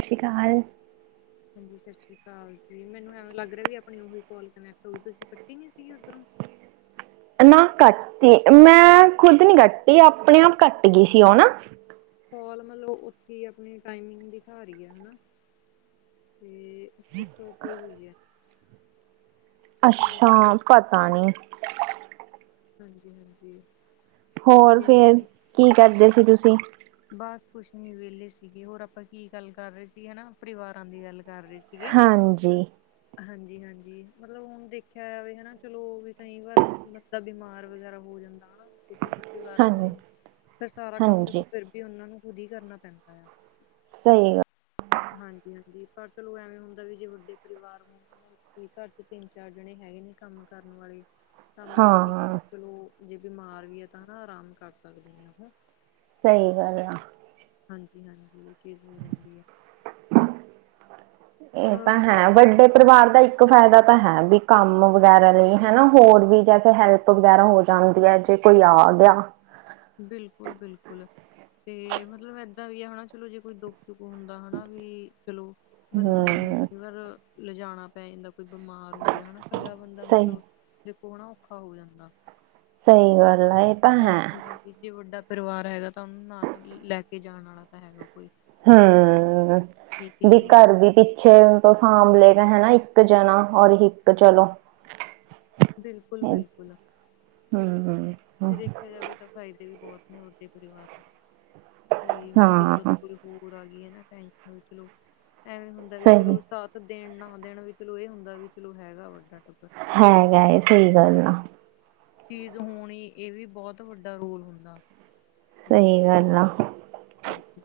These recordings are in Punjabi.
ਸਤਿ ਸ਼੍ਰੀ ਅਕਾਲ ਹਾਂਜੀ ਸਤਿ ਸ੍ਰੀ ਅਕਾਲ ਜੀ, ਮੈਨੂੰ ਐਵੇਂ ਲੱਗ ਰਿਹਾ ਵੀ ਆਪਣੀ ਉਹੀ ਕੋਲ ਕਨੈਕਟ ਹੋਈ ਤੁਸੀਂ ਕੱਟੀ ਨੀ ਸੀਗੀ ਉੱਧਰੋਂ ਨਾ ਕੱਟੀ, ਮੈਂ ਖੁੱਦ ਨੀ ਕੱਟੀ ਆਪਣੇ ਆਪ ਕੱਟ ਗਈ ਸੀ ਉਹ ਨਾ ਕੋਲ ਮਤਲਬ ਉੱਥੇ ਆਪਣੇ ਟਾਈਮਿੰਗ ਦਿਖਾ ਰਹੀ ਹੈ ਹਨਾ ਤੇ ਸਟੋਪ ਹੋ ਗਈ ਹੈ ਚਲੋ ਅੱਛਾ ਪਤਾ ਨੀ ਹਾਂਜੀ-ਹਾਂਜੀ ਹੋਰ ਫੇਰ, ਕੀ ਕਰਦੇ ਸੀ ਤੁਸੀਂ ਬਸ ਕੁੱਛ ਨ ਵੇਲੇ ਸੀਗੇ, ਹੋਰ ਆਪਾਂ ਕੀ ਗੱਲ ਕਰ ਰਹੇ ਸੀ ਹਨਾ, ਪਰਿਵਾਰਾਂ ਦੀ ਗੱਲ ਕਰ ਰਹੇ ਸੀ। ਹਾਂਜੀ। ਹਾਂਜੀ ਹਾਂਜੀ, ਮਤਲਬ ਹੁਣ ਦੇਖਿਆ ਜਾਵੇ ਹਨਾ, ਚਲੋ ਵੀ ਕਈ ਵਾਰ ਮਤ ਬਿਮਾਰ ਵਗੈਰਾ ਹੋ ਜਾਂਦਾ ਹਨਾ, ਤੇ ਛੋਟੇ ਪਰਿਵਾਰ ਹਾਂਜੀ ਹੁੰਦੇ ਨੇ ਫ਼ਿਰ ਸਾਰਾ ਕੰਮ ਹਾਂਜੀ ਦੇਖੋ ਪਰ ਫਿਰ ਉਹਨਾ ਨੂੰ ਖੁਦ ਹੀ ਕਰਨਾ ਪੈਂਦਾ ਆ। ਸਹੀ ਹੈ। ਹਾਂਜੀ ਹਾਂਜੀ, ਪਰ ਚਲੋ ਐਵੇਂ ਹੁੰਦਾ ਵੀ ਜੇ ਵੱਡੇ ਪਰਿਵਾਰ ਨੂੰ ਕੀ, ਘਰ ਚ ਤਿੰਨ ਚਾਰ ਜਣੇ ਹੈਹੀ ਨੇ ਕੰਮ ਕਰਨ ਵਾਲੇ, ਤਾਂ ਮਤਲਬ ਇੱਕ ਹਾਂ ਚਲੋ ਜੇ ਬਿਮਾਰ ਵੀ ਹੈ ਤਾਂ ਆਰਾਮ ਕਰ ਸਕਦੇ ਹ ਉਹੋ ਸਹੀ ਗੱਲ ਆ। ਹਾਂਜੀ ਹਾਂਜੀ, ਇਹ ਚੀਜ਼ ਹੋ ਜਾਂਦੀ ਹੈ। ਇਹ ਮਤਲਬ ਤਾਂ ਜੇ ਹੈ ਦੇਖਿਆ ਵੱਡੇ ਜਾਵੇ ਪਰਿਵਾਰ ਦਾ ਇੱਕ ਫਾਇਦਾ ਤਾਂ ਹੈ, ਵੀ ਕੰਮ ਵਗੈਰਾ ਲਈ ਹਨਾ ਹੋਰ ਵੀ ਜੈਥੇ ਹੈਲਪ ਵਗੈਰਾ ਹੋ ਜਾਂਦੀ ਹੈ। ਫੇਰ ਕੋਈ ਆ ਗਿਆ। ਬਿਲਕੁਲ-ਬਿਲਕੁਲ, ਤੇ ਮਤਲਬ ਏਦਾਂ ਵੀ ਆ ਹਨਾ ਚਲੋ ਜੇ ਕੋਈ ਦੋ ਦੁੱਖ ਹੁੰਦਾ ਹਨਾ ਵੀ ਚਲੋ ਹੂੰ ਬੰਦੇ ਨੂੰ ਕਈ ਵਾਰ ਲਿਜਾਉਣਾ ਪੈ ਜਾਂਦਾ। ਕੋਈ ਬਿਮਾਰ ਹੋ ਗਿਆ ਹਨਾ, ਕੱਲਾ ਬੰਦਾ ਸਹੀ ਮਤਲਬ ਦੇਖੋਨਾ ਔਖਾ ਹੋ ਜਾਂਦਾ। ਸਹੀ ਗੱਲ ਹੈ। ਤਾਂ ਕਿ ਜੇ ਵੱਡਾ ਪਰਿਵਾਰ ਹੈਗਾ ਤਾਂ ਉਹਨੂੰ ਨਾ ਨਾਲ ਲੈ ਕੇ ਜਾਣ ਵਾਲਾ ਤਾਂ ਹੈਗਾ। ਕੋਈ। ਹਾਂ ਕੀ ਵੀ ਚੀਜ਼ ਹੋ ਜਾ ਘਰ ਵੀ ਪਿੱ ਪਿੱਛੇ ਤੋਂ ਸਾਂਭਲੇਗਾ ਹੈਨਾ ਇੱਕ ਜਣਾ ਔਰ ਇੱਕ ਚਲੋ। ਬਿਲਕੁਲ-ਬਿਲਕੁਲ। ਹੁ-ਹੁ ਫ ਦੇਖਿਆ ਜਾਵੇ ਤਾਂ ਫ਼ਾਇਦੇ ਵੀ ਬਹੁਤ ਨੇ ਵੱਦੇ ਪਰਿਵਾਰ ਨੂੰ ਕੋਈ ਮੁਸੀਬਤ ਹਾਂ ਕੋਈ ਹੋਰ ਆ ਗਈ ਹੈ ਨਾ ਟਾਈ ਵੀ ਚਲੋ ਐਵੇਂ ਹੁੰਦਾ ਵੀ ਸਹੀ ਚਲੋ ਸਾਥ ਦੇਣ ਨਾ ਦੇਣ ਵੀ ਚਲੋ ਇਹ ਹੁੰਦਾ ਵੀ ਚਲੋ ਹੈਗਾ ਵੱਡਾ ਟੱਬ ਹੈਗਾ ਇਹ ਸਹੀ ਗੱਲ ਆ। ਚੀਜ਼ ਹੋਣੀ ਇਹ ਵੀ ਬਹੁਤ ਵੱਡਾ ਰੋਲ ਹੁੰਦਾ। ਸਹੀ ਗੱਲ ਆ। ਹਾਂਜੀ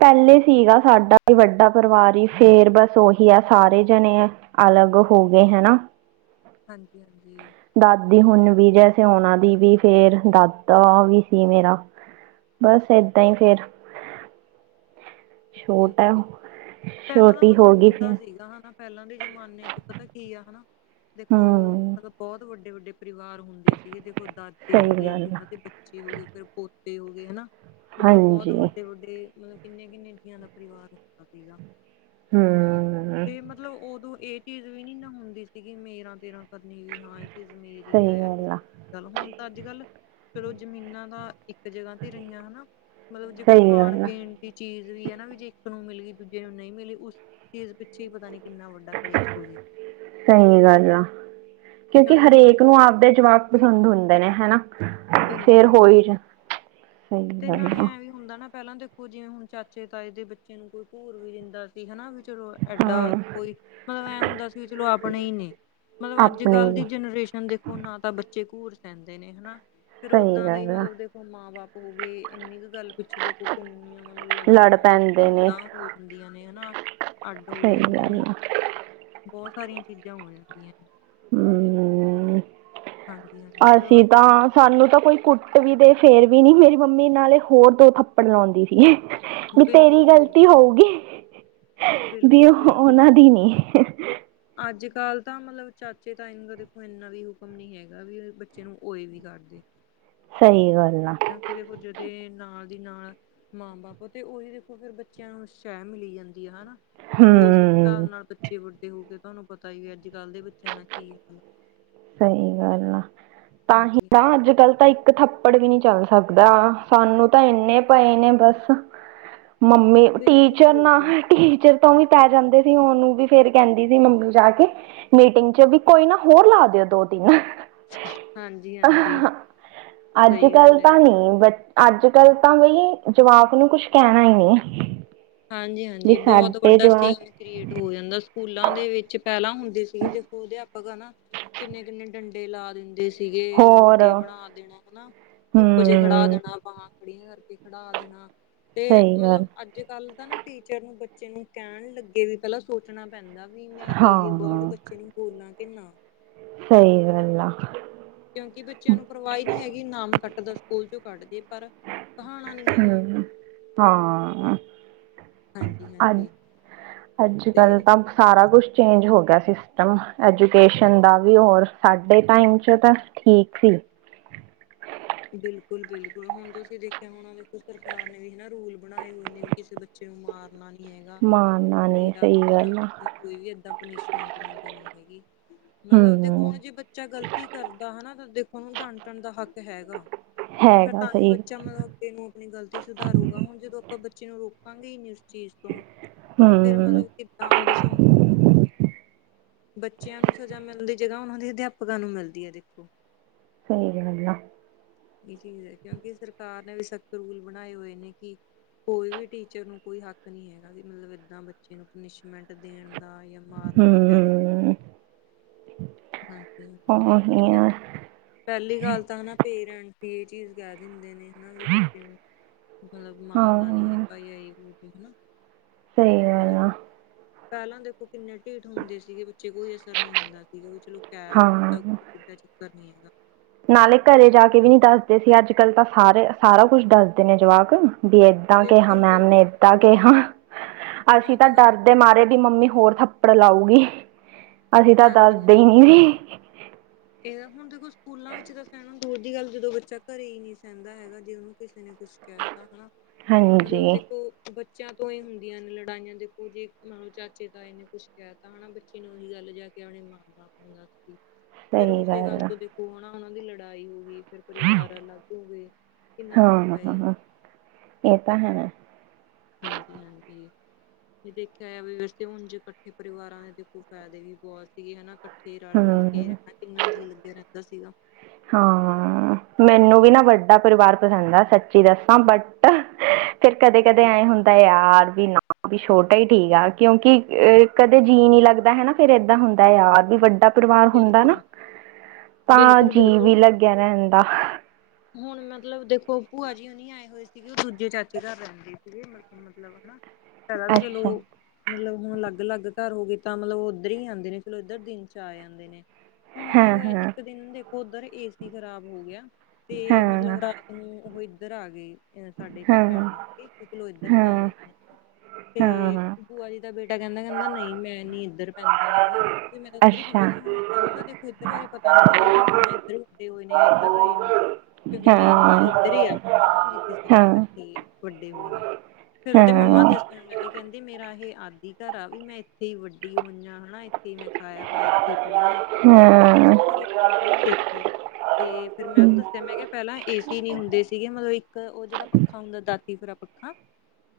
ਪਹਿਲੇ ਸੀਗਾ ਸਾਡਾ ਵੱਡਾ ਪਰਿਵਾਰ ਹੀ ਫੇਰ ਬਸ ਉਹੀ ਆ ਸਾਰੇ ਜਣੇ ਅਲੱਗ ਹੋ ਗਏ ਹਨਾ। ਹਾਂਜੀ-ਹਾਂਜੀ ਦਾਦੀ ਹੁਣ ਵੀ ਜੈ ਸੇ ਉਹਨਾ ਦੀ ਵੀ ਫੇਰ ਦਾਦਾ ਵੀ ਸੀ ਮੇਰਾ। ਬਸ ਏਦਾਂ ਹੀ ਫੇਰ। ਛੋਟਾ ਓਕੇ-ਓਕੇ। ਉਹ। ਪਹਿਲਾਂ ਦਾ ਮਤਲਬ ਹੁੰਦਾ ਸੀਗਾ ਹਨਾ, ਪਹਿਲਾਂ ਦੇ ਜ਼ਮਾਨੇ ਚ ਪਤਾ ਕੀ ਆ ਹਨਾ। ਦੇਖੋ ਹਮ ਮਤਲਬ ਬਹੁਤ ਵੱਡੇ-ਵੱਡੇ ਪਰਿਵਾਰ ਹੁੰਦੇ ਸੀਗੇ, ਦੇਖੋ ਦਾਦੇ ਹੋ ਸਹੀ ਗਏ ਗੱਲ ਅੱਗੇ ਆ ਉਹਨਾਂ ਦੇ ਬੱ ਚੇ ਹੋ ਗਏ ਫਿਰ ਪੋਤੇ ਹੋ ਗਏ ਹਨਾ ਮਤਲਬ ਬਹੁਤ ਹਾਂਜੀ ਵੱਡੇ-ਵੱਡੇ ਮਤਲਬ ਕਿੰਨੇ-ਕਿੰਨੇ [unintelligible] ਦਾ ਪਰਿਵਾਰ ਹੁੰਦਾ ਸੀਗਾ। ਹੁ। ਤੇ ਮਤਲਬ ਉਦੋਂ ਇਹ ਚੀਜ਼ ਵੀ ਨੀ ਨਾ ਹੁੰਦੀ ਸੀਗੀ ਮੇਰਾ ਤੇਰਾ। ਕਰਨੀ ਵੀ ਹਾਂ ਇਹ ਚੀਜ਼ ਮੇਰੀ ਸਹੀ ਐ ਇਹ ਚੀਜ਼ ਗੱਲ ਆ ਚੱਲ ਹੁਣ ਤਾਂ ਅੱਜ ਕੱਲ ਫਿਰ ਉਹ ਜ਼ਮੀਨਾਂ ਦਾ ਇੱਕ ਜਗ੍ਹਾ ਤੇ ਰਹੀਆਂ ਹਨਾ ਮਤਲਬ ਜੇ ਕੋਈ ਸਹੀ ਖਾਣ ਗੱਲ ਆ ਪੀਣ ਦੀ ਚੀਜ਼ ਵੀ ਹੈ ਨਾ ਵੀ ਜੇ ਇੱਕ ਨੂੰ ਮਿਲ ਗਈ ਦੂਜੇ ਨੂੰ ਨਹੀਂ ਮਿਲੀ ਉਸ ਚੀਜ਼ ਪਿੱ ਛੇ ਪਤਾ ਨੀ ਕਿੰਨਾ ਵੱਡਾ ਕਲੇਸ਼ ਹੋ ਜੇ। ਸਹੀ ਗੱਲ ਆ, ਕਿਉਂਕਿ ਹਰੇਕ ਨੂੰ ਆਪਦੇ ਜਵਾਕ ਪਸੰਦ ਹੁੰਦੇ ਨੇ ਹਨਾ, ਫੇਰ ਬਿਲਕੁਲ ਹੋ ਈ ਬਿਲਕੁਲ ਜਾ, ਸਹੀ ਤੇ ਗੱਲ ਨਾਲੇ ਆ। ਐਂ ਵੀ ਹੁੰਦਾ ਨਾ ਪਹਿਲਾਂ ਦੇਖੋ ਜਿਵੇਂ ਹੁਣ ਚਾਚੇ ਤਾਏ ਦੇ ਬੱਚੇ ਨੂੰ ਕੋਈ ਕੂਰ ਵੀ ਦਿੰਦਾ ਹਨਾ ਵੀ ਚਲੋ ਐਡਾ ਹਾਂ ਕੋਈ ਮਤਲਬ ਐ ਹੁੰਦਾ ਸੀ ਵੀ ਚਲੋ ਆਪਣੇ ਹੀ ਨੇ। ਮਤਲਬ ਅੱਜ ਆਪਣੇ ਹੀ ਕੱਲ ਨੇ ਦੀ ਜਨਰੇਸ਼ਨ ਦੇਖੋ ਨਾ ਤਾਂ ਬੱਚੇ ਘੂਰ ਸਹਿੰਦੇ ਨੇ ਹਨਾ। ਫੇਰ ਸਹੀ ਓਦਾਂ ਦਾ ਹੀ ਗੱਲ ਆ ਮਤਲਬ ਦੇਖੋ ਮਾਂ ਬਾਪ ਹੋ ਗਏ ਇੰਨੀ ਕੁ ਗੱਲ ਪਿੱਛੇ ਦੇਖੋ ਕਿੰਨੀਆਂ ਮਤਲਬ ਲੜ ਲੜਾਈਆਂ ਤੱਕ ਪੈਂਦੇ ਨੇ ਸੰਤਾਂ ਹੋ ਜਾਂਦੀਆਂ ਨੇ ਹਨਾ ਅੱਡ ਹੋ ਸਹੀ ਜਾਂਦੇ ਗੱਲ ਨੇ। ਆ ਬਹੁਤ ਸਾਰੀਆਂ ਚੀਜ਼ਾਂ ਹੋ ਜਾਂਦੀਆਂ। ਹਮ ਹਾਂਜੀ-ਹਾਂਜੀ ਮਤਲਬ ਅਸੀਂ ਅੱਜ ਤਾਂ ਕੱਲ ਸਾਨੂੰ ਤਾਂ ਕੋਈ ਕੁੱਟ ਵੀ ਤੇ ਫੇਰ ਵੀ ਨੀ ਮੇਰੀ ਮੰਮੀ ਨਾਲੇ ਹੋਰ ਦੋ ਥੱਪੜ ਲਾਉਂਦੀ ਸੀ। ਵੀ ਤੇਰੀ ਬਿਲਕੁਲ ਬਿਲਕੁਲ ਗਲਤੀ ਹੋਊਗੀ ਵੀ ਬਿਲਕੁਲ ਬਿਲਕੁਲ ਉਨਾਂ ਦੀ ਨੀ। ਅੱਜ ਕੱਲ੍ਹ ਤਾਂ ਮਤਲਬ ਚਾਚੇ ਤਾਏ ਨੂੰ ਦੇਖੋ ਇੰਨਾ ਵੀ ਹੁਕਮ ਨਹੀਂ ਹੈਗਾ ਵੀ ਬੱਚੇ ਨੂੰ ਏ ਵੀ ਕਰਦੇ। ਸਹੀ ਗੱਲ ਆ। ਕਿਉਂਕਿ ਦੇਖੋ ਜਦੇ ਨਾਲ ਦੀ ਨਾਲ ਮਾਂ ਬਾਪ ਤੇ ਉਹੀ ਦੇਖੋ ਫਿਰ ਬੱਚਿਆਂ ਨੂੰ ਸ਼ਹਿ ਮਿਲੀ ਜਾਂਦੀ ਆ ਹਨਾ ਫਿਰ ਓਸ ਹਿਸਾਬ ਹਮ ਨਾਲ ਬੱਚੇ ਵੱਡੇ ਹੋ ਕੇ ਤੁਹਾਨੂੰ ਪਤਾ ਹੀ ਵੀ ਅੱਜ ਕੱਲ੍ਹ ਦੇ ਬੱਚਿਆਂ ਦਾ ਕੀ ਸਹੀ ਗੱਲ ਆ, ਤਾਂ ਹੀ ਹਾਂਜੀ ਨਾ ਅੱਜ ਕੱਲ ਤਾਂ ਇੱਕ ਥੱਪੜ ਵੀ ਨਹੀਂ ਚੱਲ ਸਕਦਾ ਸਾਨੂੰ ਤਾਂ ਇੰਨੇ ਪਏ ਨੇ ਬਸ। ਮੰਮੀ ਬਿਲਕੁਲ ਟੀਚਰ ਨਾ ਬਿਲਕੁਲ ਟੀਚਰ ਤੋਂ ਵੀ ਪੈ ਜਾਂਦੇ ਸੀ ਉਹਨੂੰ ਵੀ ਫੇਰ ਕਹਿੰਦੀ ਸੀ ਮੰਮੀ ਜਾ ਕੇ ਮੀਟਿੰਗ ਚ ਵੀ ਕੋਈ ਨਾ ਹੋਰ ਲਾ ਦਿਓ ਦੋ-ਤਿੰਨ। ਹਾਂਜੀ ਹਾਂਜੀ ਸਹੀ ਅੱਜਕੱਲ ਗੱਲ ਹੈ ਤਾਂ ਨੀ ਬ ਅੱਜਕੱਲ ਤਾਂ ਬਈ ਜਵਾਕ ਨੂੰ ਕੁਛ ਕਹਿਣਾ ਹੀ ਨਹੀਂ। ਵੀ ਹਾਂਜੀ-ਹਾਂਜੀ ਬਹੁਤ ਸਾਡੇ ਵੱਡਾ ਜਵਾਕ ਸੀਮ ਕ੍ਰੀਏਟ ਹੋ ਜਾਂਦਾ ਸਕੂਲਾਂ ਦੇ ਵਿੱਚ ਪਹਿਲਾਂ ਹੁੰਦੇ ਸੀਗੇ ਦੇਖੋ ਅਧਿਆਪਕ ਹਨਾ ਕਿੰਨੇ-ਕਿੰਨੇ ਡੰਡੇ ਲਾ ਦਿੰਦੇ ਸੀ। ਸੀਗੇ ਹੋਰ ਮੁਰਗੇ ਬਣਾ ਦੇਣਾ ਹਨਾ, ਧੁੱਪ ਚ ਖੜਾ ਹਮ ਦੇਣਾ ਬਾਹਾਂ ਖੜੀਆਂ ਕਰਕੇ ਖੜਾ ਦੇਣਾ, ਤੇ ਸਹੀ ਗੱਲ ਮਤਲਬ ਅੱਜਕੱਲ ਨਾ ਟੀਚਰ ਨੂੰ ਬੱਚੇ ਨੂੰ ਕਹਿਣ ਲੱਗੇ ਵੀ ਪਹਿਲਾਂ ਸੋਚਣਾ ਪੈਂਦਾ ਵੀ ਮੈਂ ਇਹ ਵਰਡ ਹਾਂ ਬੱਚੇ ਨੂੰ ਬੋਲਾਂ ਕਿ ਨਾ। ਸਹੀ ਗੱਲ ਆ। ਕਿਉਂਕਿ ਬੱਚਿਆਂ ਨੂੰ ਪਰਵਾਹ ਈ ਨਹੀਂ ਹੈਗੀ ਨਾਮ ਕੱਟਦਾ ਸਕੂਲ ਚੋਂ ਕੱਟ ਦੇ ਪਰ ਕਹਾਣਾ ਨੀ ਹੈਗਾ ਹੂੰ, ਹਾਂ ਅੱਜ, ਹਾਂਜੀ-ਹਾਂਜੀ ਅੱਜ ਤੇ ਕੱਲ ਤਾਂ ਸਾਰਾ ਕੁਛ ਚੇਂਜ ਹੋ ਗਿਆ ਸਿਸਟਮ, ਐਜੂਕੇਸ਼ਨ ਦਾ ਵੀ ਹੁਣ ਸਾਡੇ ਟਾਈਮ 'ਚ ਤਾਂ ਠੀਕ ਸੀ। ਬਿਲਕੁਲ-ਬਿਲਕੁਲ ਹੁਣ ਤੁਸੀਂ ਦੇਖਿਆ ਹੋਣਾ ਦੇਖੋ ਸਰਕਾਰ ਨੇ ਵੀ ਹਨਾ ਰੂਲ ਬਣਾਏ ਹੋਏ ਨੇ ਵੀ ਕਿਸੇ ਬੱਚੇ ਨੂੰ ਮਾਰ ਮਾਰਨਾ ਨੀ ਹੈਗਾ। ਮਾਰਨਾ ਨੀ ਸਹੀ ਗੱਲ ਆ [unintelligible] ਕੋਈ ਵੀ ਏਦਾਂ ਪਨਿਸ਼ਮੈਂਟ ਨਹੀਂ ਦੇਣੀ ਹੈਗੀ। ਮਤਲਬ ਦੇਖੋ ਹਮ ਹੁਣ ਜੇ ਬੱਚਾ ਗ਼ਲਤੀ ਕਰਦਾ ਹਨਾ ਤਾਂ ਦੇਖੋ ਡਾਂਟਣ ਦਾ ਹੱਕ ਹੈਗਾ। ਫਿਰ ਹੈਗਾ ਤਾਂ ਹੀ ਸਹੀ ਬੱਚਾ ਮਤਲਬ ਬੱਚੇ ਨੂੰ ਆਪਣੀ ਗਲਤੀ ਸੁਧਾਰੂਗਾ ਹੁਣ ਜਦੋਂ ਆਪਾਂ ਬੱਚੇ ਨੂੰ ਰੋਕਾਂਗੇ ਈ ਨੀ ਚੀਜ਼ ਤੋਂ, ਫਿਰ ਹਮ ਮਤਲਬ ਕਿੱਦਾਂ ਉਹਦੇ ਚ ਇੰਪਰੂਵਮੈਂਟ ਬੱਚਿਆਂ ਨੂੰ ਸਜ਼ਾ ਮਿਲਦੀ ਜਗ੍ਹਾ ਉਹਨਾਂ ਦੇ ਅਧਿਆਪਕਾਂ ਨੂੰ ਮਿਲਦੀ ਹੈ ਦੇਖੋ। ਸਹੀ ਗੱਲ ਆ। ਇਹ ਚੀਜ਼ ਹੈ ਕਿਉਂਕਿ ਸਰਕਾਰ ਨੇ ਵੀ ਸਖਤ ਰੂਲ ਬਣਾਏ ਹੋਏ ਨੇ ਕਿ ਕੋਈ ਵੀ ਟੀਚਰ ਨੂੰ ਕੋਈ ਹੱਕ ਨਹੀਂ ਹੈਗਾ ਵੀ ਮਤਲਬ ਏਦਾਂ ਬੱਚੇ ਨੂੰ ਪਨਿਸ਼ਮੈਂਟ ਦੇਣ ਦਾ ਜਾਂ ਮਾਰਨ ਦਾ ਕਹਿ ਲੋ। ਹਮ ਹਾਂਜੀ-ਹਾਂਜੀ ਉਹੀ ਤੇ ਆ ਪਹਿਲੀ ਗੱਲ ਤਾਂ ਹਨਾ ਪੇਰੈਂਟ ਹੀ ਇਹ ਚੀਜ਼ ਕਹਿ ਦਿੰਦੇ ਨੇ ਹਨਾ ਵੀ ਬੱਚੇ ਨੂੰ ਮਤਲਬ ਮਾਰਨਾ ਨੀ ਹਾਂ ਹੈਗਾ ਜਾਂ ਜੇ ਬੋ ਵੀ ਹਨਾ, ਸਹੀ ਗੱਲ ਮਤਲਬ ਆ ਪਹਿਲਾਂ ਦੇਖੋ ਕਿੰਨੇ ਢੀਠ ਹੁੰਦੇ ਸੀਗੇ ਬੱਚੇ ਕੋਈ ਅਸਰ ਨਹੀਂ ਹੁੰਦਾ ਸੀਗਾ ਵੀ ਚਲੋ ਕਹਿ ਵੀ ਹਾਂ [unintelligible] ਚੱਕਰ ਨਹੀਂ ਹੈਗਾ। ਨਾਲੇ ਘਰੇ ਜਾ ਕੇ ਵੀ ਨੀ ਦੱਸਦੇ ਸੀ ਅੱਜ ਕੱਲ ਤਾਂ ਸਾਰੇ ਸਾਰਾ ਕੁਛ ਦੱਸਦੇ ਨੇ ਜਵਾਕ। ਵੀ ਏਦਾਂ ਕਿਹਾ ਬਿਲਕੁਲ ਮੈਮ ਨੇ ਬਿਲਕੁਲ ਏਦਾਂ ਕਿਹਾ। ਅਸੀਂ ਉਹ ਤਾਂ ਗੱਲ ਸਹੀ। ਡਰਦੇ ਮਾਰੇ ਵੀ ਮੰਮੀ ਹੋਰ ਥੱਪ ਪੜ ਲਾਉਗੀ। ਅਸੀਂ ਤਾਂ ਹਾਂਜੀ ਦੱਸਦੇ ਹੀ ਹਾਂਜੀ ਨੀ ਸੀ। ਇਹ ਹੁਣ ਦੇਖੋ ਸਕੂਲਾਂ ਵਿੱਚ ਤਾਂ ਸਹਿਣਾ ਦੂਰ ਦੀ ਗੱਲ ਜਦੋਂ ਬੱਚਾ ਘਰੇ ਹੀ ਨਹੀਂ ਸਹਿਿੰਦਾ ਹੈਗਾ ਜੇ ਉਹਨੂੰ ਕਿਸੇ ਨੇ ਕੁਛ ਕਹਿ ਤਾ ਹਨਾ, ਮਤਲਬ ਹਾਂਜੀ ਦੇਖੋ ਬੱਚਿਆਂ ਤੋਂ ਹੀ ਹੁੰਦੀਆਂ ਨੇ ਲੜਾਈਆਂ ਦੇਖੋ ਜੇ ਮਤਲਬ ਚਾਚੇ, ਤਾਏ ਨੇ ਕੁੱਛ ਕਹਿ ਤਾ ਹਨਾਂ ਬੱਚੇ ਨੂੰ ਉਹੀ ਗੱਲ ਜਾ ਕੇ ਆਪਣੇ ਮਾਂ-ਬਾਪ ਨੂੰ ਦੱਸਤੀ। ਫੇਰ ਸਹੀ ਉਸੇ ਗੱਲ ਆ। ਤੋਂ ਦੇਖੋ ਹਨਾ ਉਹਨਾਂ ਦੀ ਲੜਾਈ ਹੋ ਗਈ। ਫਿਰ ਪਰਿਵਾਰ ਅਲੱਗ ਹੋ ਗਏ। ਕਿੰਨਾ ਫਰਕ ਪੈ ਜਾਂਦਾ। ਹਾਂ ਇਹ ਤਾਂ ਹੈ। ਹਾਂਜੀ-ਹਾਂਜੀ। ਜੇ ਦੇਖਿਆ ਜਾਵੇ ਵੈਸੇ ਤੇ ਹੁਣ ਜੇ ਇਕੱਠੇ ਪਰਿਵਾਰਾਂ ਦੇਖੋ ਫਾਇਦੇ ਵੀ ਬਹੁਤ ਸੀਗੇ ਹਨਾ ਇਕੱਠੇ ਰਲ-ਮਿਲ ਕੇ ਹਮ ਰਹਿਣਾ ਕਿੰਨਾ ਜੀਅ ਲੱਗਿਆ ਰਹਿੰਦਾ ਸੀਗਾ। ਹਾਂ। ਮੈਨੂੰ ਵੀ ਨਾ ਵੱਡਾ ਪਰਿਵਾਰ ਪਸੰਦ ਐ। ਸੱਚੀ ਦੱਸਾਂ ਬਟ । ਫਿਰ ਕਦੇ-ਕਦੇ ਏਂ ਹੁੰ। ਦਾ ਯਾਰ ਵੀ ਨਾ ਵੀ ਛੋਟਾ ਹੀ ਠੀਕ ਆ। ਕਿਉਂਕਿ? ਕਦੇ ਜੀਅ ਨੀ ਲੱਗਦਾ ਹਨਾ। ਫਿਰ ਏਦਾਂ ਹੁੰਦਾ ਯਾਰ ਵੀ ਵੱਡਾ ਪਰਿਵਾਰ ਹੁੰਦਾ ਨਾ। ਬਿਲਕੁਲ ਤਾਂ ਬਿਲਕੁਲ ਜੀਅ ਵੀ ਬਿਲਕੁਲ ਲੱਗਿਆ ਰਹਂਦਾ। ਹੁਣ ਮਤਲਬ ਦੇਖੋ ਭੂਆ ਜੀ। ਉਹਨੀ ਆਏ ਹੋਏ ਸੀਗੇ ਉਹ ਦੂਜੇ ਚਾਚੇ ਘਰ ਰਹਿੰਦੇ ਸੀਗੇ। ਮਤਲਬ ਹਨਾ। ਪਹਿਲਾਂ ਤਾਂ ਚਲੋ। ਅੱਛਾ ਮਤਲਬ ਹੁਣ ਅਲੱਗ-ਅਲੱਗ ਘਰ ਹੋ ਗਏ ਤਾਂ। ਮਤਲਬ ਉਹ ਉੱਧਰ ਹੀ ਆਉਂਦੇ ਨੇ ਚਲੋ ਇੱਧਰ ਦਿਨ ਚ ਚ ਆ ਜਾਂਦੇ ਨੇ। ਹੁਣ ਕੀ ਹਾਂ ਹੋਇਆ। ਹਾਂ ਇੱਕ ਦਿਨ ਦੇਖੋ ਓਧਰ ਏ ਸੀ ਖ਼ਰਾਬ ਹੋ ਗਿਆ। ਤੇ ਮਤਲਬ ਹਾਂ ਰਾਤ ਹੁਨ ਉਹ ਇੱਧਰ ਆ ਗਏ। ਸਾਡੇ ਘਰ ਪੈਣ ਹਾਂ ਆ। ਇੱਕ ਚਲੋ ਇੱਧਰ ਹਾਂ ਪੈ ਜਾਂਦੇ। ਤੇ ਹਾਂ ਭੂਆ ਜੀ। ਦਾ ਬੇਟਾ ਕਹਿੰਦਾ-ਕਹਿੰਦਾ ਨਹੀਂ ਮੈਂ ਨੀ ਇੱਧਰ ਪੈਂਦਾ ਹੈਗਾ। ਤੇ ਮੈਂ ਤਾਂ ਉੱਧਰ ਹੀ ਅੱਛਾ ਪਾਵਾਂਗੀ। ਹੁਣ ਉਹਨੂੰ ਤਾਂ ਦੇਖੋ ਇੱਧਰ ਬਾਰੇ ਪਤਾ ਨੀ ਵੀ। ਉਹਦੇ ਮੁਹ ਇਧਰ ਵੱਡੇ ਹੋਏ ਨੇ, ਇੱਧਰ ਰਹੇ ਨੇ। ਕਿਉਂਕਿ ਹਾਂ ਮੇਨ ਘਰ ਇੱਧਰ ਹੀ ਆ। ਜਿੱਥੇ ਸਾਰੇ ਇਕੱਠੇ ਵੱਡੇ ਹੋਏ ਨੇ। ਫੇਰ ਉਹਦੇ ਮੰਮਾ ਹਾਂ ਦੱਸਣ ਲੱਗੇ ਕਹਿੰਦੇ। ਮੇਰਾ ਇਹ ਆਦਿ ਘਰ ਆ ਵੀ ਮੈਂ ਇੱਥੇ ਹੀ ਵੱਡੀ ਹੋਈ ਹਨਾ। ਇੱਥੇ ਹੀ ਮੈਂ ਖਾਇਆ ਵ ਇੱਥੇ ਪੜੀਆਂ। ਹਾਂ। ਫਿਰ ਉਹ ਹੂਣ ਤੇ ਨਹੀਂ ਦੇਖੇ ਤੇ ਫੇਰ ਮੈਂ ਹਾਂ ਉਹਨੂੰ ਦੱਸਿਆ। ਮੈਂ ਕਿਹਾ ਪਹਿਲਾਂ ਏ ਸੀ ਨੀ ਹੁੰਦੇ ਸੀਗੇ। ਮਤਲਬ ਇੱਕ ਉਹ ਜਿਹੜਾ ਪੱਖਾ ਹੁੰਦਾ ਦਾਦੀ ਫੁਰਾ ਪੱਖਾ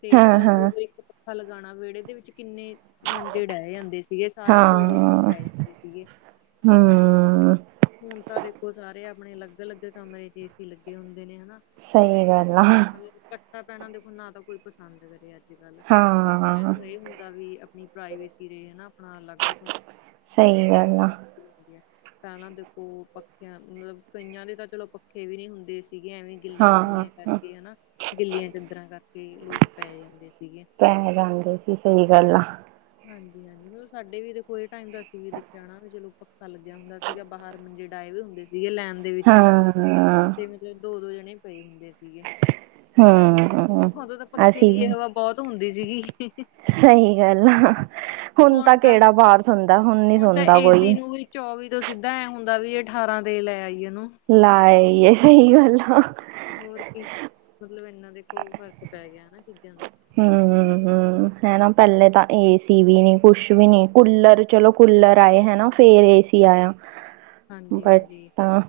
ਤੇ ਹਾਂ ਮਤਲਬ। ਹਾਂ ਉਹ ਇੱਕ ਪੱੱਖਾ ਲਗਾਉਣਾ ਵਿਹੜੇ ਦੇ ਵਿੱਚ ਕਿੰਨੇ ਮੰਜੇ ਡਹਿ ਜਾਂਦੇ ਸੀਗੇ ਸਾਰੇ ਦੋ-ਦੋ ਜਣੇ ਹਾਂ ਪੈ ਜਾਂਦੇ ਸੀਗੇ। ਹਮ ਹੁਣ ਤਾਂ ਦੇਖੋ ਸਾਰੇ ਆਪਣੇ ਅਲੱਗ-ਅਲੱਗ ਕਮਰੇ ਚ ਏ ਸੀ। ਲੱਗੇ ਹੁੰਦੇ ਨੇ ਹਨਾ ਸਹੀ ਗੱਲ ਆ। ਕੱਠਾ ਬੈਣਾ ਦੇਖੋ ਨਾ। ਤਾਂ ਕੋਈ ਪਸੰਦ ਕਰੇ ਅੱਜ ਕੱਲ। ਪਰ ਹਾਂ ਐਨੁ ਇਹ ਹੁੰਦਾ ਵੀ। ਵੀ। ਪ੍ਰਾਈਵੇਸੀ ਰਹੇ ਹਨਾ। ਆਪਣਾ ਅਲੱਗ ਤੋਂ। ਸਹੀ ਗੱਲ ਆ। [unintelligible] ਪਹਿਲਾਂ ਦੇਖੋ ਪੱਖੇ, ਮਤਲਬ ਕਈਆਂ ਦੇ ਤਾਂ ਚਲੋ ਪੱਖੇ ਵੀ ਨਹੀਂ ਹੁੰਦੇ ਸੀਗੇ ਐਵੇਂ। ਗਿੱਲੀਆਂ ਹਾਂ ਚੁੰਨੀਆਂ ਕਰਕੇ ਹਨਾ। ਗਿੱਲੀਆਂ ਚਾਦਰਾਂ ਕਰਕੇ ਲੋਕ ਪੈ ਜਾਂਦੇ ਸੀਗੇ। ਪੈ [unintelligible] ਸੀ ਸਹੀ ਗੱਲ ਆ। ਹਾਂਜੀ-ਹਾਂਜੀ ਮਤਲਬ। ਸਾਡੇ ਵੀ ਦੇਖੋ ਇਹ ਟਾਈਮ ਤੇ ਅਸੀਂ ਵੀ ਦੇਖਆ ਹੋਣਾ ਵੀ ਚਲੋ ਪੱਖਾ ਲੱਗਿਆ ਹੁੰਦਾ। ਸੀਗਾ ਬਾਹਰ ਮੰਜੇ ਡਾਏ ਵੀ ਹੁੰਦੇ ਸੀਗੇ ਲੈਣ। ਦੇ ਵਿੱਚ। ਹਾਂ ਤੇ ਮਤਲਬ ਦੋ-ਦੋ ਜਣੇ ਪਏ ਹੁੰਦੇ ਸੀਗੇ। ਹਮ ਉਦੋਂ ਤਾਂ ਪੱਖੇ ਅਸੀਂ ਦੀ ਵੀ ਹਵਾ ਬਹੁਤ ਹੁੰਦੀ ਸੀਗੀ। ਸਹੀ ਗੱਲ ਆ। ਹੁਣ ਤਾਂ ਕਿਹੜਾ ਬਾਹਰ ਸੋਂਦਾ ਹੁਣ ਨੀ ਤਾਂ ਸੋਂਦਾ ਏਸੀ ਕੋਈ। ਨੂੰ ਵੀ ਚੌਵੀ ਤੋਂ ਸਿੱਧਾ ਐ ਹੁੰਦਾ ਵੀੇ। ਅਠਾਰਾਂ ਤੇ ਲੈ ਆਈ ਇਹਨੂੰ ਲਾਏ ਸਹੀ ਗੱਲ ਆ। ਹੋਰ ਕੀ ਮਤਲਬ। ਇਹਨਾਂ ਦੇ ਕੋ ਫ਼ਰਕ ਪੈ ਗਿਆ ਹਨਾ ਚੀਜ਼ਾਂ ਦਾ। ਹਮ-ਹਮ ਹੈ ਨਾ। ਪਹਿਲੇ ਤਾਂ ਏਸੀ ਵੀ ਨੀ ਕੁਛ ਵੀ ਨੀ ਕੂਲਰ ਚਲੋ ਕੂਲਰ ਆਏ ਹਨਾ ਫੇਰ ਏ ਸੀ ਆਇਆ। ਬਟ ਹਾਂਜੀ-ਹਾਂਜੀ। ਤਾਂ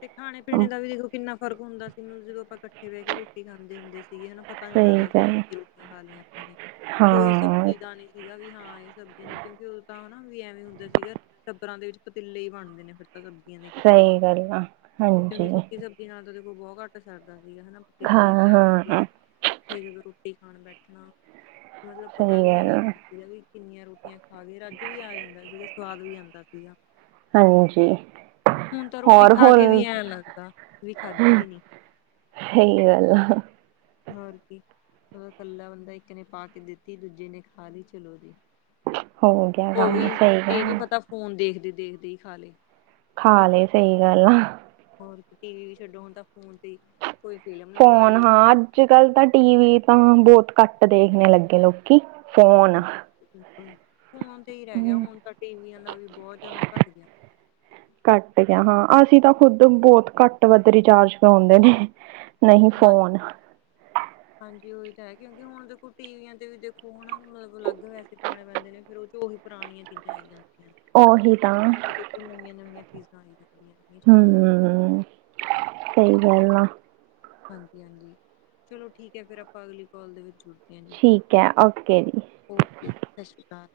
ਤੇ ਖਾਣੇ - ਪੀਣੇ ਦਾ ਵੀ ਦੇਖੋ ਕਿੰਨਾ ਫ਼ਰਕ ਹੁੰਦਾ ਸੀ। ਮਨੂੰ ਜਦੋਂ ਆਪਾਂ ਇਕੱਠੇ ਬਹਿ ਕੇ ਰੋਟੀ ਖਾਂਦੇ ਹੁੰਦੇ ਸੀਗੇ ਹਨਾ। ਤੁਹਾਨ ਸਹੀ ਲੱਗਦਾ ਸੀ ਕਿ ਗੱਲ ਰੋਟੀਆਂ ਖਾ ਲਈਆਂ ਆਪਾਂ ਨੇ। ਕੋਈ ਹਾਂ ਸਬਜ਼ੀ ਦਾ ਨੀ। ਸੀਗਾ ਵੀ ਹਾਂ ਇਹ ਸਬਜ਼ੀ ਨੀ। ਕਿਉਂਕਿ ਉਦੋਂ ਤਾਂ ਹਨਾ ਵੀ ਐਵੇਂ ਹੁੰਦਾ ਸੀਗਾ। ਟੱਬਰਾਂ ਦੇ ਵਿੱਚ ਪਤੀਲੇ ਹੀ ਬਣਦੇ ਨੇ ਫਿਰ। ਸਬਜ਼ੀਆਂ ਨੇ ਇਕੱਠੇ। [inaudible] ਕਿਉਂਕਿ ਸੁੱਕੀ ਸਬਜ਼ੀ ਨਾਲ ਤਾਂ ਦੇਖੋ ਬਹੁਤ ਘੱਟ ਸਰਦਾ ਸੀਗਾ ਹਨਾ। ਪਤੀਲੇ ਹਾਂ ਜਾ ਕੇ ਮਤਲਬ। ਹਾਂ ਇਕੱਠੇ ਜਦੋਂ ਰੋਟੀ ਖਾਣ ਬੈਠਣਾ ਮਤਲਬ ਪਤਾ ਸਹੀ ਵੀ ਨੀ ਗੱਲ ਲੱਗ ਆ ਸਕਦੀ ਵੀ ਕਿੰਨੀਆਂ ਰੋਟੀਆਂ। ਖਾਕੇ ਰੱਜ ਵੀ ਆ ਜਾਂਦਾ ਸੀਗਾ ਸਵਾਦ ਵੀ ਆਉਂਦਾ ਸੀਗਾ। ਹਾਂਜੀ ਹੋਰ। ਖਾਕੇ ਵੀ ਹੁਣ ਐਂ ਲੱਗਦਾ, ਵੀ ਖਾਧੀ ਨੀ। ਇਹੀ ਗੱਲ ਆ। ਹੋਰ ਕੀ ਉਹਦਾ ਇਕੱਲਾ ਬੰਦਾ ਇੱਕ ਨੇ ਪਾ ਕੇ ਦਿੱਤੀ ਦੂਜੇ ਨੇ ਖਾ ਲਈ ਚਲੋ ਜੀ। ਹੋ ਗਿਆ ਕੰਮ ਸਹੀ। ਫ਼ੋਨ ਦੇਖਦੇ-ਦੇਖਦੇ ਹੀ ਖਾ ਲਏ। ਖਾ ਲਏ ਸਹੀ ਗੱਲ ਆ। ਹੋਰ ਟੀ ਵੀ ਛੱਡੋ ਹੂਣਤਾ ਫੋਨ ਤੇ। ਕੋਈ ਫੀਲਮ। ਫੋਨ ਹਾਂ ਅੱਜ ਕੱਲ ਤਾਂ ਟੀ ਵੀ ਤਾਂ ਬਹੁਤ ਘੱਟ ਦੇਖਣੇ ਲੱਗੇ ਲੋਕੀ। ਫੋਨ। ਬਿਲਕੁਲ ਫੋਨ ਤੇ ਹੀ ਰਹਿ ਗਿਆ ਹਮ ਹੁਣ ਤਾਂ ਟੀਵੀਆਂ ਦਾ ਵੀ ਬਹੁਤ ਜਿਆਦਾ ਘੱਟ ਗਿਆ। ਘੱਟ ਗਿਆ ਹਾਂ ਅਸੀਂ ਤਾਂ ਖੁੱਦ ਬਹੁਤ ਘੱਟ ਵੱਧ ਰਿਚਾਰਜ ਕਰਾਉਂਦੇ ਨੇ। ਨਹੀਂ ਹਾਂਜੀ ਫੋਨ। ਹਾਂਜੀ ਉਹੀ ਤਾਂ ਹੈ ਕਿਉਂਕਿ ਹੁਣ ਦੇਖੋ ਟੀਵੀਆਂ ਤੇ ਵੀ ਦੇਖੋ ਹਨਾ ਮਤਲਬ ਅਲੱਗ ਪੇਸੇ ਪੁਉਣੇ ਬੰਦੇ ਨੇ ਫੇਰ ਉਹ ਚ ਉਹੀ। ਪੁਰਾਣੀਆਂ ਚੀਜ਼ਾਂ ਆਈ ਜਾਂਦੀਆਂ ਹਨ, ਉਹੀ ਤਾਂ ਨਾ ਕਿ ਦੇਖੋ ਨਵੀਆਂ-ਨਵੀਆਂ ਚੀਜ਼ਾਂ ਆਈ ਜਾਂਦੀਆਂ ਨੇ। ਇਹ ਚੀਜ਼ ਹੋ ਗਈ। ਹੂ ਸਹੀ ਗੱਲ ਆ। ਹਾਂਜੀ ਹਾਂਜੀ ਚਲੋ ਠੀਕ ਏ, ਫਿਰ ਆਪਾਂ ਅਗਲੀ ਕੋਲ ਦੇ ਵਿੱਚ ਜੁੜ। ਠੀਕ ਐ ਓਕੇ ਜੀ। ਓਕੇ, ਸਤਿ ਸ੍ਰੀ ਅਕਾਲ।